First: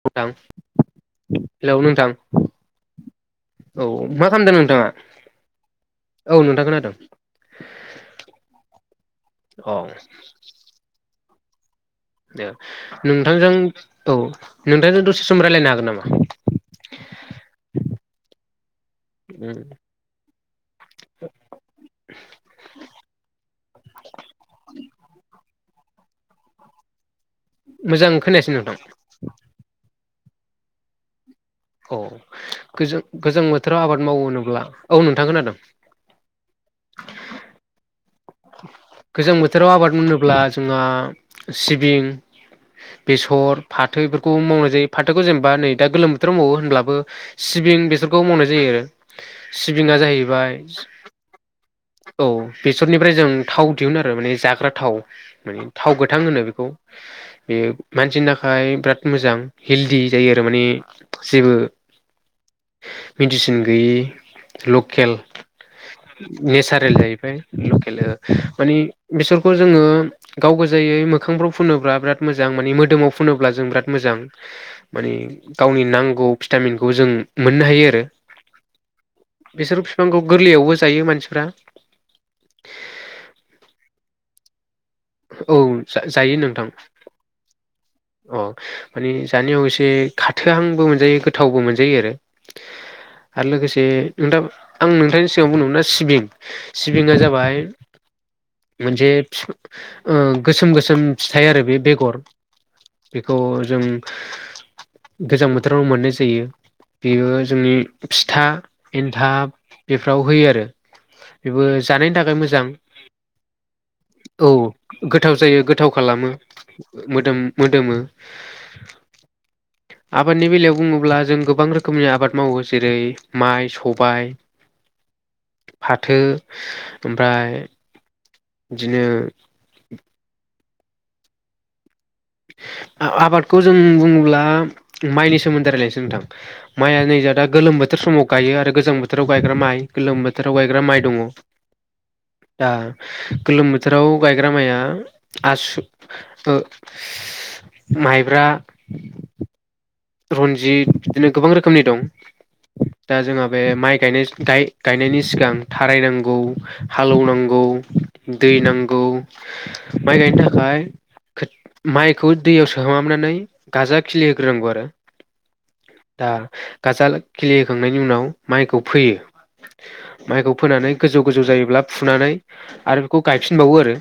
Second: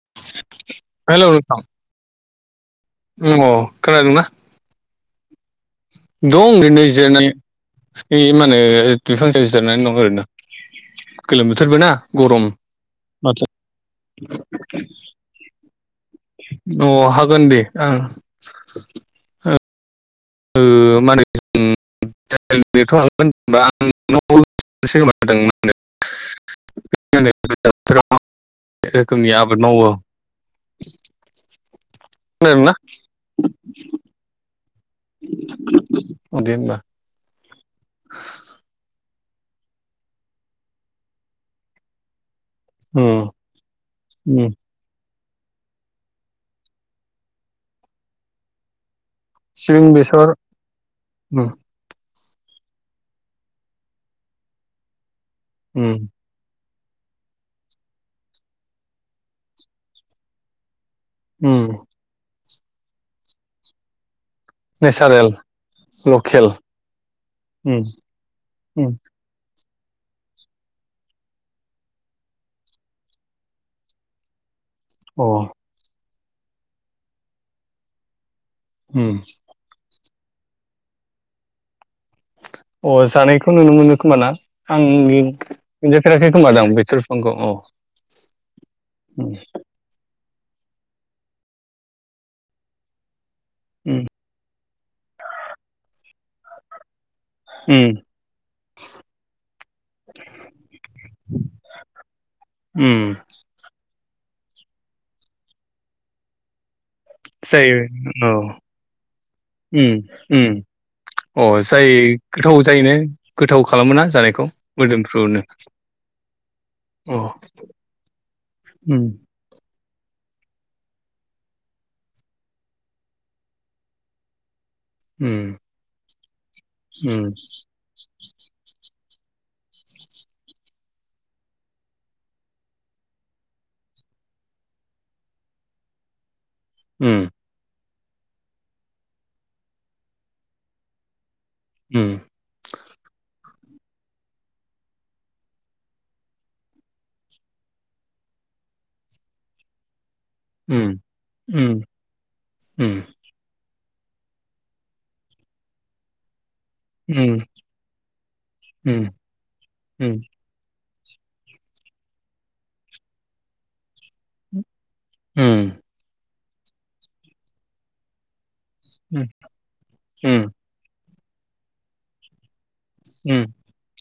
नोंथां हेलौ नोंथां हेलौ नोंथां अ औ खोनादोंना मा खालामदों नोंथाङा? औ दं नोंथां नै खोनादों जिरायनानै ए मा होनो बिफां सायाव औ जिरायनानै दं ओरैनो गोलोम बोथोरबो ना गरम माथो नोंथांजों औ नोंथांजों दसे सम रायलायनो हागोन नामा अ हागोन दे ओं आ रायलायनोथ' बा [unintelligible] आं गोजां बोथोराव मा मोजां मा खोनायासै नोंथां रोखोमनि आबाद मावो [inaudible] औ खोनादोंना गोजां गोजां बोथोराव आबाद मावो होनोब्ला औ नोंथां खोनादों अ दे होनबा गोजां बोथोराव आबाद होनोब्ला जोंहा सिबिं उम बेसर फाथो एफोरखौबो उम मावनाय जायो फाथो खौ जेनेबा नै दा गोलोम बोथोराव मावो होनब्लाबो सिबिं बेसरखौबो मावनाय जायो आरो सिबिं सिबिङा बेसर जाहैबाय उम औ बेसरनिफ्राय जों थाव दिहुननो आरो माने जाग्रा थाव माने उम थाव गोथां होनो बेखौ बेयो मानसिनि थाखाय बिराद मोजां हेलदि जायो आरो माने जेबो उम मेडिसिन गैयि लकेल नेचारेल लकेल नेसारेल जाहैबाय उम लकेल माने उम बेसोर खौ जोङो गाव गोजायै मोखांफ्राव फुनोब्ला बिराद मोजां माने मोदोमाव फुनोब्ला जों बिराद मोजां माने अ उम गावनि नांगौ भिटामिनखौ जों मोननो हायो आरो उ बिसोर बिफांखौ गोरलैयावबो जायो मानसिफ्रा अ जानायखौ नुनो मोनो खोमा ना आं औ मोनजाफेराखै जायो खोमा नोंथां दां बेसर फिफांखौ औ अ माने उम जानायाव एसे खाथोहांबो मोनजायो गोथावबो मोनजायो आरो आरो लोगोसे नों दा आं नोंथांनि सिगाङाव बुंदोंमोनना सिबिं सिबिङा जाबाय उम मोनसे फिफां- ओ गोसोम गोसोम फिथाइ आरो बे बेगर उम बेखौ जों गोजां बोथोराव मोननाय जायो बेयो जोंनि जायो औ फिथा एन्थाब उम बेफोराव होयो उम आरो अ बेबो जाय जानायनि थाखाय गोथाव मोजां जायोने गोथाव खालामो ना जानाय औ गोथाव जायो गोथाव खालामो अ मोदोम मोदोमो उम आबादनि बेलायाव बुङोब्ला जों गोबां रोखोमनि आबाद मावो जेरै माइ सबाय उम फाथो उम ओमफ्राय बिदिनो आबादखौ जों बुङोब्ला माइनि सोमोन्दै रायलायनोसै नोंथां माइआ नै जा दा गोलोम बोथोर समाव गायो आरो गोजां बोथोराव गायग्रा माइ गोलोम बोथोराव गायग्रा माइ दङ उम दा गोलोम बोथोराव गायग्रा माइआ आसु ओ माइब्रा रनजित उम बिदिनो गोबां उम रोखोमनि दं उम दा जोंहा बे माइ- गायनाय गाय गायनायनि सिगां थारायनांगौ उम हालौवनांगौ दै उम नांगौ माइ उम गायनो थाखाय खो माइखौ दैयाव सोमहाबनानै गाजा खिलि होग्रोनांगौ आरो उम दा गाजाल खिलिहोखांनायनि उनाव माइखौ उम फोयो उम माइखौ फोनानै गोजौ गोजौ जायोब्ला फुनानै आरो बेखौ गायफिनबावो आरो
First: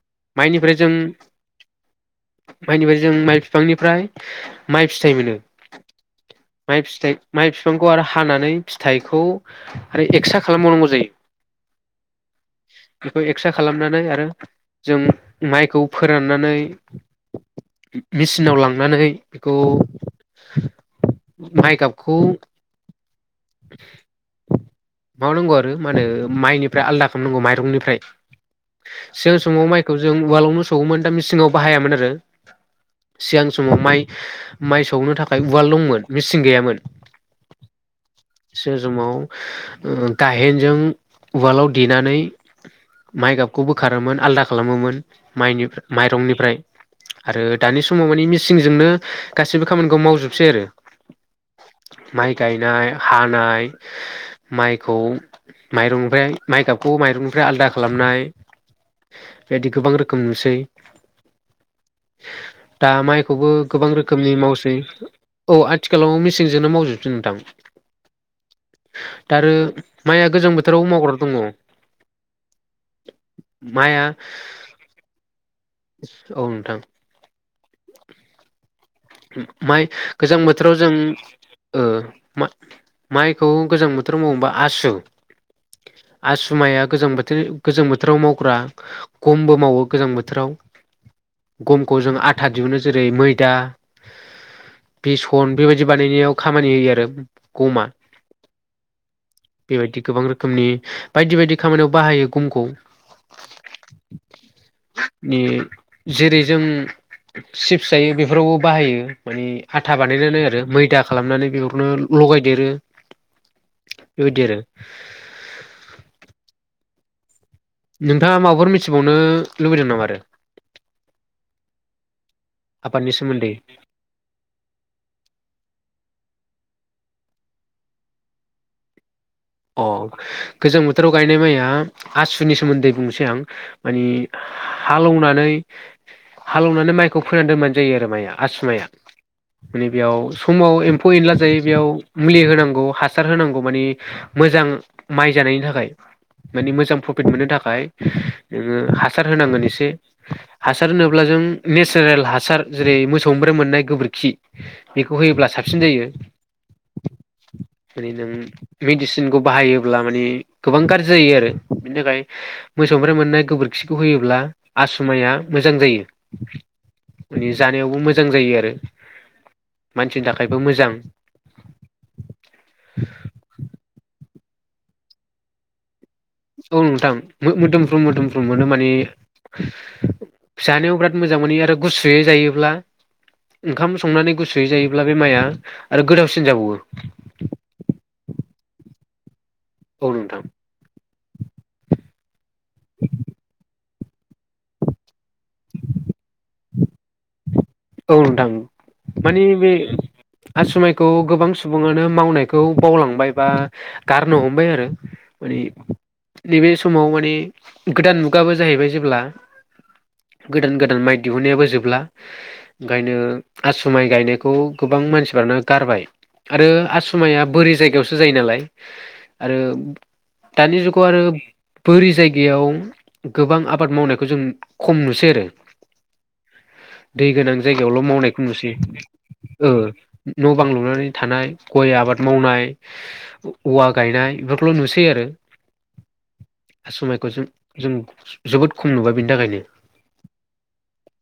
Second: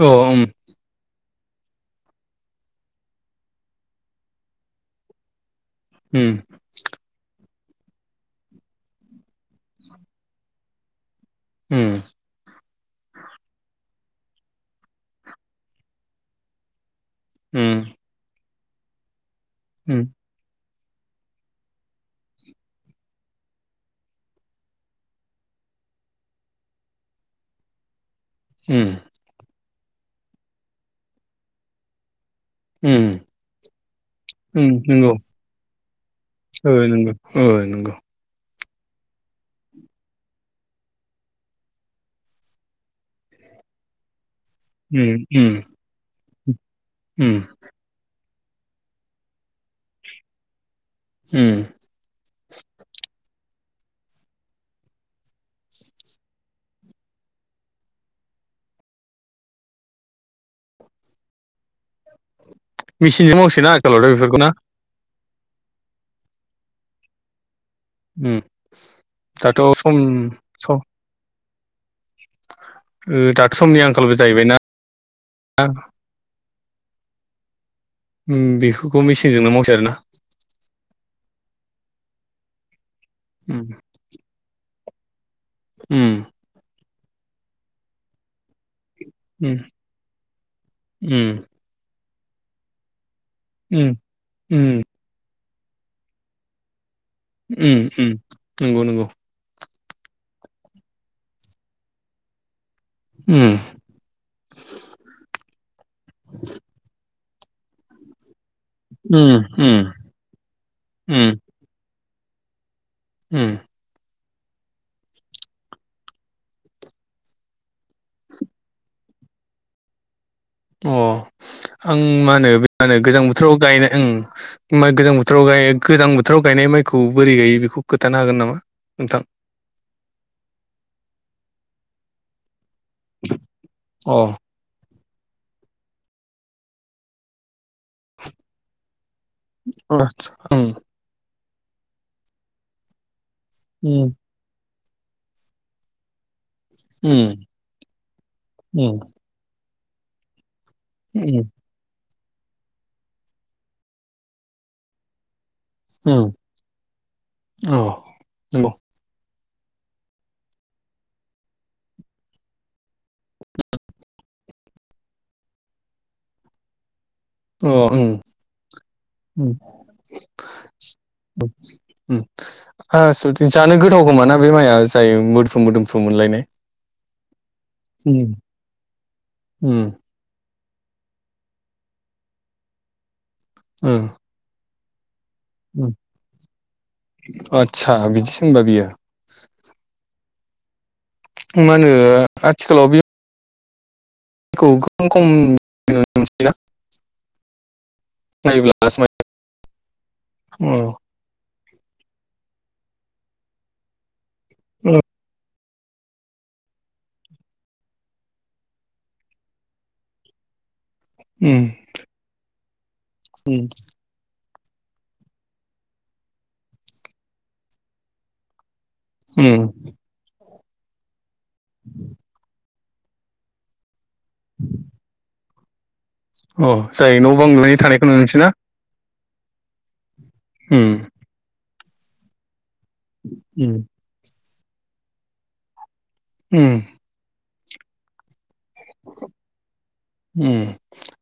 अ उम माइनिफ्राय जों माइनिफ्राय जों माइ फिफांनिफ्राय माइ फिथाइ मोनो उम माइ फिथाइ माइ फिफांखौ आरो हानानै फिथाइखौ आरो एक्सट्रा खालामबावनांगौ जायो उम बेखौ एक्स्रा खालामनानै आरो जों माइखौ फोराननानै उम मेचिनाव लां नानै बेखौ [inaudible] माइगाबखौ माबानांगौ आरो मा होनो माइनिफ्राय आलदा खालामनांगौ माइरंनिफ्राय सिगां समाव माइखौ जों उवालावनो सौवोमोन दा मेसिङाव बाहायामोन आरो उम सिगां समाव माइ उम माइ नंगौ सौनो थाखाय उवाल दंमोन मेचिं ओ गैयामोन नंगौ ओ नंगौ जे समाव उम गाहेनजों उवालाव देनानै माइगाबखौ बोखारोमोन आलदा खालामोमोन उम उम माइनिफ्रा माइरंनिफ्राय आरो उम दानि समाव मानि मिसिंजोंनो गासैबो खामानिखौ मावजोबसै आरो उम माइ गायनाय हानाय माइखौ माइरंनिफ्राय माइगाबखौ माइरंनिफ्राय आलदा खालामनाय बेबायदि गोबां रोखोम नुसै दा मिसिनजों माइखौबो मावसैना गोबां आथिखालावथ' रोखोमनि बेफोरखौ ना मावसै औ आथिखालाव मिससिजोंनो मावजोबसै नोंथां उम दा आरो दाथ' सम माइआ गोजां सम बोथोराव मावग्रा दङ। ओ दाथ' समनि माइआ आंखालबो जाहैबायना औ थां उम बे माइ गोजां बोथोराव जों ओ मा माइखौ उम गोजां बोथोर मावोबा आसु उम आसु माइया गोजां बोथोर गोजां बोथोराव मावग्रा गमबो मावो गोजां बोथोराव उम गमखौ जों आथा दिहुनो जेरै मैदा उम उम उम फन बेबायदि बानायनायाव खामानि होयो आरो गमा उम उम नंगौ नंगौ बेबायदि गोबां रोखोमनि बायदि बायदि खामानियाव बाहायो गमखौ उम नि जेरै जों सिप्स जायो बेफोरावबो बाहायो उम मानि उम आथा बानायनानै आरो मैदा उम खालामनानै बेफोरखौनो लगायदेरो उम बेबायदि आरो नोंथाङा माबाफोर मिथिबावनो लुबैदों नामा आरो अ आं मा होनो मा होनो आबादनि गोजां सोमोन्दै बोथोराव गायनाय ओ गोजां बोथोराव गाय नाय गोजां बोथोराव गायनाय माइखौ बोरै गायो बेखौ खोनथानो हागोन नामा नोंथां अ गोजां बोथोराव गायनाय माइया आसुनि सोमोन्दै बुंनोसै आं माने अ हालौवनानै हालौवनानै माइखौ फोनानै दोनबानो जायो आरो माइया आसु माइया माने बेयाव आतसा उम समाव एम्फौ एनला जायो बेयाव मुलि होनांगौ हा सार होनांगौ मानि उम मोजां माइ जानायनि थाखाय मानि मोजां प्रफिट उम मोननो थाखाय नोङो उम हासार होनांगोन एसे हासार होनोब्ला उम जों नेचारेल हासार जेरै मोसौनिफ्राय मोननाय गोबोरखि बेखौ होयोब्ला साब सिन जायो उम औ माने नों नंगौ मेडिसिन खौ बाहायोब्ला माने गोबां गाज्रि जायो आरो बेनिथाखाय मोसौनिफ्राय मोननाय गोबोरखौ होयोब्ला आसु माइया मोजां जायो माने अ जानायावबो उम मोजां जायो आरो उम औ मानसिनि थाखायबो मोजां [unintelligible] उम आसुथे [unintelligible] जानो गोथाव खोमा ना बे माइआ जाय मोदफ्रु मोदोमफ्रु मोनलायनाय औ नोंथां मोदोमफ्रु उम मोदोमफ्रु मोनो माने उम जानायाव बिराद मोजां मोनो आरो गुसुयै जायोब्ला ओंखाम ओ संनानै गुसुयै जायो बे माइआ उम आरो गोथावसिन जाबावो थंबा गैयो [unintelligible] औ नोंथां मा होनो आथिखालाव बे खौ खोबां [unintelligible] खम बेयो [unintelligible] औ नोंथां मानि बे अ आसु माइखौ ओ गोबां सम सुबुङानो मावनायखौ बावलांबाय बा गारनो हमबाय आरो माने नैबे समाव माने गोदान मुगाबो जाहैबाय जेब्ला गोदान गोदान माइ उम दिहुननायाबो जोबला ओंखायनो आसु माइ गायनाय खौ गोबां मानसिफ्रानो गारबाय आरो आसु माया बोरि जायगायावसो जायो नालाय उम आरो दानि जुगाव आरो बोरि जायगायाव गोबां आबाद मावनायखौ जों खम नुसै आरो अ जायो दै न' बां गोनां लु जायगायावल' मावनायखौ नुसै न' बां उम लुनानै थानाय गय आबाद मावनाय उम औवा गायनाय बेफोरखौल' नुसै आरो उम समायखौ जों जों जोबोद खम नुबाय बेनि थाखायनो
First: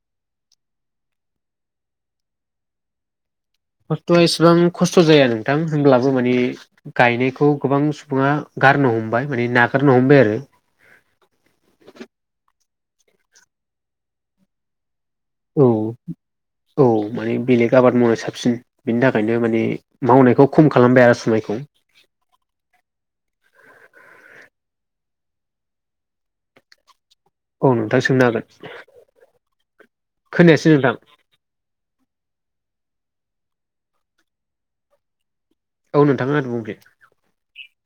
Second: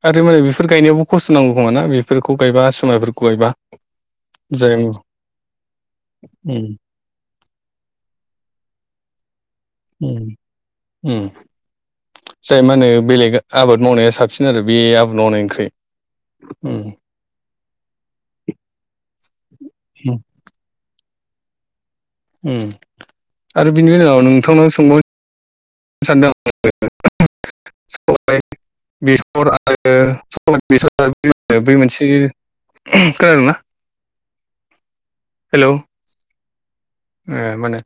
आरो माने बेफोर गायनायावो खस्थ' नांगौ खोमाना बेफोरखौ गायबा आसु मायफोरखौ गायबा खस्थ'आ इसेबां जाय उम खस्थ' जाया नोंथां होमब्लाबो माने गायनायखौ गोबां सुबुङा गारनो हमबाय माने नागारनो उम हमबाय आरो उम मा होनो बेलेग आबाद मावनाया साबसिन आरो बे आबाद औ मावनायनिख्रुइ औ उम माने बेलेग आबाद मावनाय साबसिन बिनि थाखायनो माने मावनायखौ खम खालामबाय आरो मायखौ आरो बिनि उनाव नोंथांनाव सोंबाव सानदों आं औ नोंथां सोंनो हागोन बेसर आरो खोनायासै नोंथां बेसर बै मोनसे खोनादोंना हेलौ औ नोंथाङा बुं दे ए माने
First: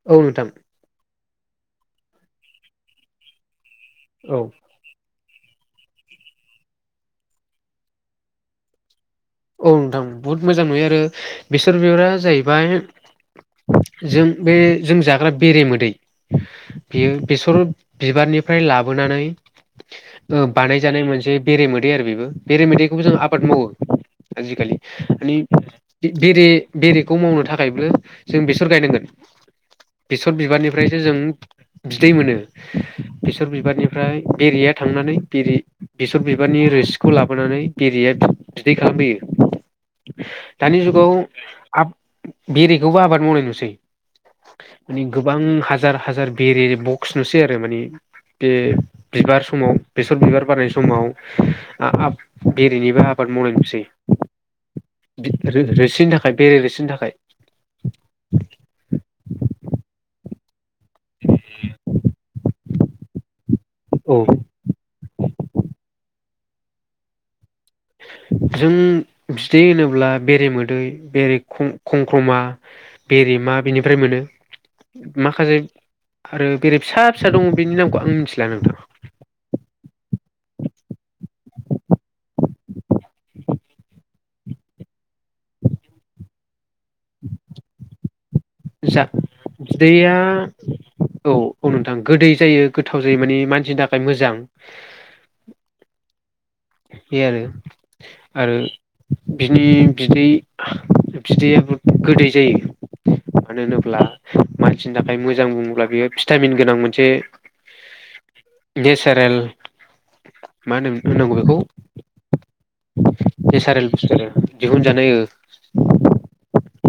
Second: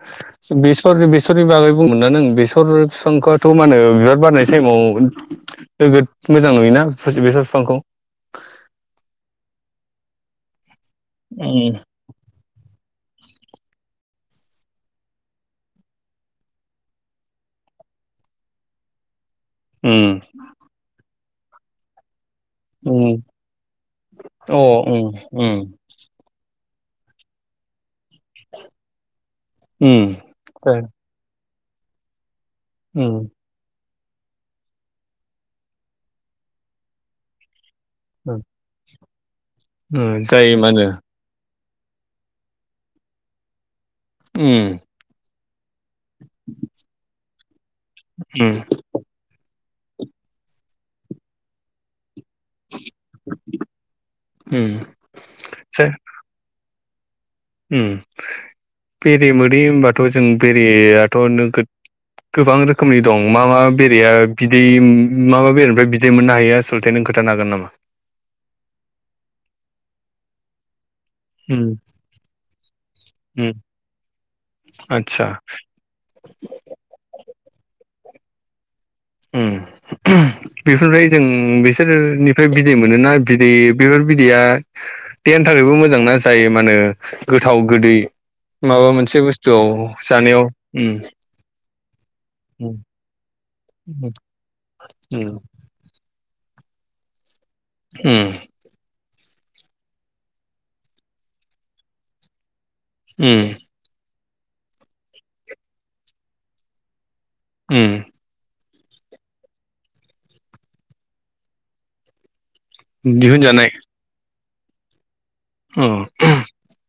बेसर बेसरनि बागै बुंदोंना नों बेसर फिफांआथ' माने बिबार औ बारनाय समाव नोगोद मोजां नुयोना बेसर बिफांखौ औ नोंथां बहुत मोजां नुयो आरो उम बेसर बिबारा जाहैबाय जों बे जों जाग्रा बेरे मोदै बियो बेसर बिबारनिफ्राय लाबोनानै उम बानायजानाय मोनसे बेरे मोदै आरो बेबो बेरे मोदैखौबो उम जों आबाद मावो अ आजिखालि उम माने उम बेरे बेरेखौ मावनो थाखायबो जों बेसर गायनांगोन उम बेसर जाय बिबारनिफ्रायसो जों बिदै मोनो उम बेसर बिबारनि ओमफ्राय बेरिया थांनानै बेरि बेसर बिबारनि रोसिखौ लाबोनानै बेरिया बिदै खालामफैयो जायो दानि मानो जुगाव बेरेखौबो आबाद मावनाय नुसै ए माने गोबां हाजार हाजार बेरे बक्स नुसै आरो माने बे उम बिबार समाव बेसर बिबार बारनाय समाव बेरेनिबो आबाद मावनाय नुसै उम जाय रोसिनि थाखाय बेरे रोसिनि थाखाय बेरे मोदै होनोमबाथ' जों बे बेरेयाथ' गोबां रोखोमनि दं मा मा बेरेया औ बिदै मा मा बेरेनिफ्राय बिदै मोननो हायो आसलथे नों खोनथानो हागोन नामा जों बिदै होनोब्ला बेरेमोदै बेरे उम खंखमा उम बेरेमा बिनिफ्राय मोनो आदसा माखासे आरो बेरे फिसा फिसा दङ बेनि नामखौ आं मिथिला नोंथां ओ बेफोरनिफ्राय जों बिसोरनिफ्राय बिदै मोनोना बिदै बेफोर बिदैया देहानि थाखाय ओरैबो मोजां ना जायो माने गोथाव गोदै माबा जा मोनसे बुस्थुआव बिदैया जानायाव औ औ नोंथां गोदै जायो उम गोथाव जायो माने मानसि नि थाखाय मोजां उम बे आरो उम आरो बिनि बिदै बिदैआबो गोदै जायो उम मानो होनोब्ला मानसिनि थाखाय मोजां बुङोब्ला बेयो भिटामिन गोनां मोनसे ओ नेचारेल मा होन होननांगौ बेखौ बे नेसारेल बुस्थ दिहुन जानाय औ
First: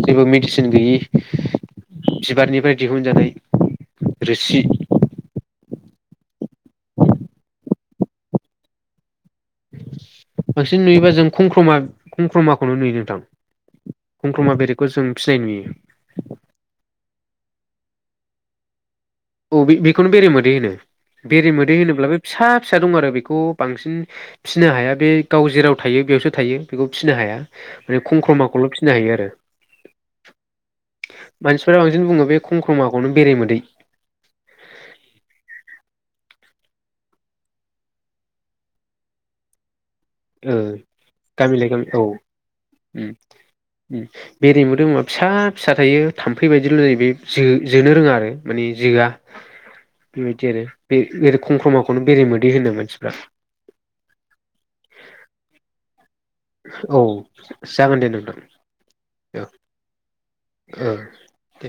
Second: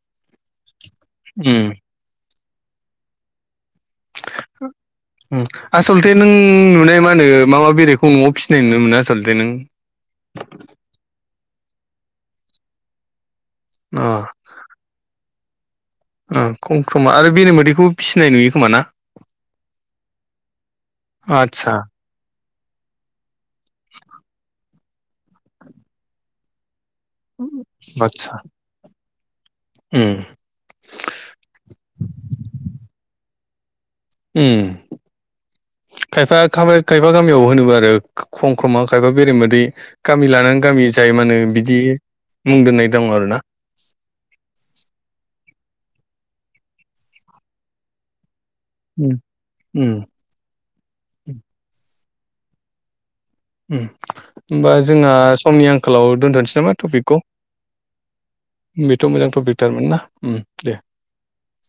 जेबो मेडिसिन गैयि उम बिबारनिफ्राय दिहुनजानाय रोसि उम आसलथे नों नुनाय मा होनो माबा बेरखौ न'आव फिसिनाय नुनो मोनो आसलथे [unintelligible] बांसिन नुयोबा जों खंख्रमा खंख्रमाखौनो नुयो नोंथां अ ओ खंख्रमा बेरेगखौ जों फिनाय नुयो खम - खम आरो बेरे मोदैखौबो फिसिनाय नुयो खोमा ना अ बेखौनो बेराय मादै होनो बेरे आदसा मोदै होनोब्लाबो फिसा- फिसा दं आरो बेखौ बांसिन फिसिनो हाया बे गाव जेराव थायो बेयावसो थायो बेखौ फिसिनो हाया माने आदसा खमख्रमाखौल' फिसिनो हायो आरो उम मानसिफोरा बांसिन बुंङो बे खंख्रमाखौनो बेरेमोदै उम खायफा खा खायफा गामियाव होनो आरो खम ख्रमा खायफा बेरे मोदै गामि ओ लानानै गामि जाय मा होनो गामि बिदि मुं दोननाय दं आरो ना बेरेबो दोबा फिसा फिसा थायो थाम्फै बायदिल' जायो बे जोनो रोंङा आरो माने जिगा उम उम बेबायदि आरो बे खंख्रमाखौनो बेराये मोदै होनो मानसिफ्रा होमबा जोंहा समनि आंखालाव दोनथनोसै नामा औ टपिकखौ जागोन दे नोंथां बेथ' मोजां औ टपिक थारमोन ना दे औ दे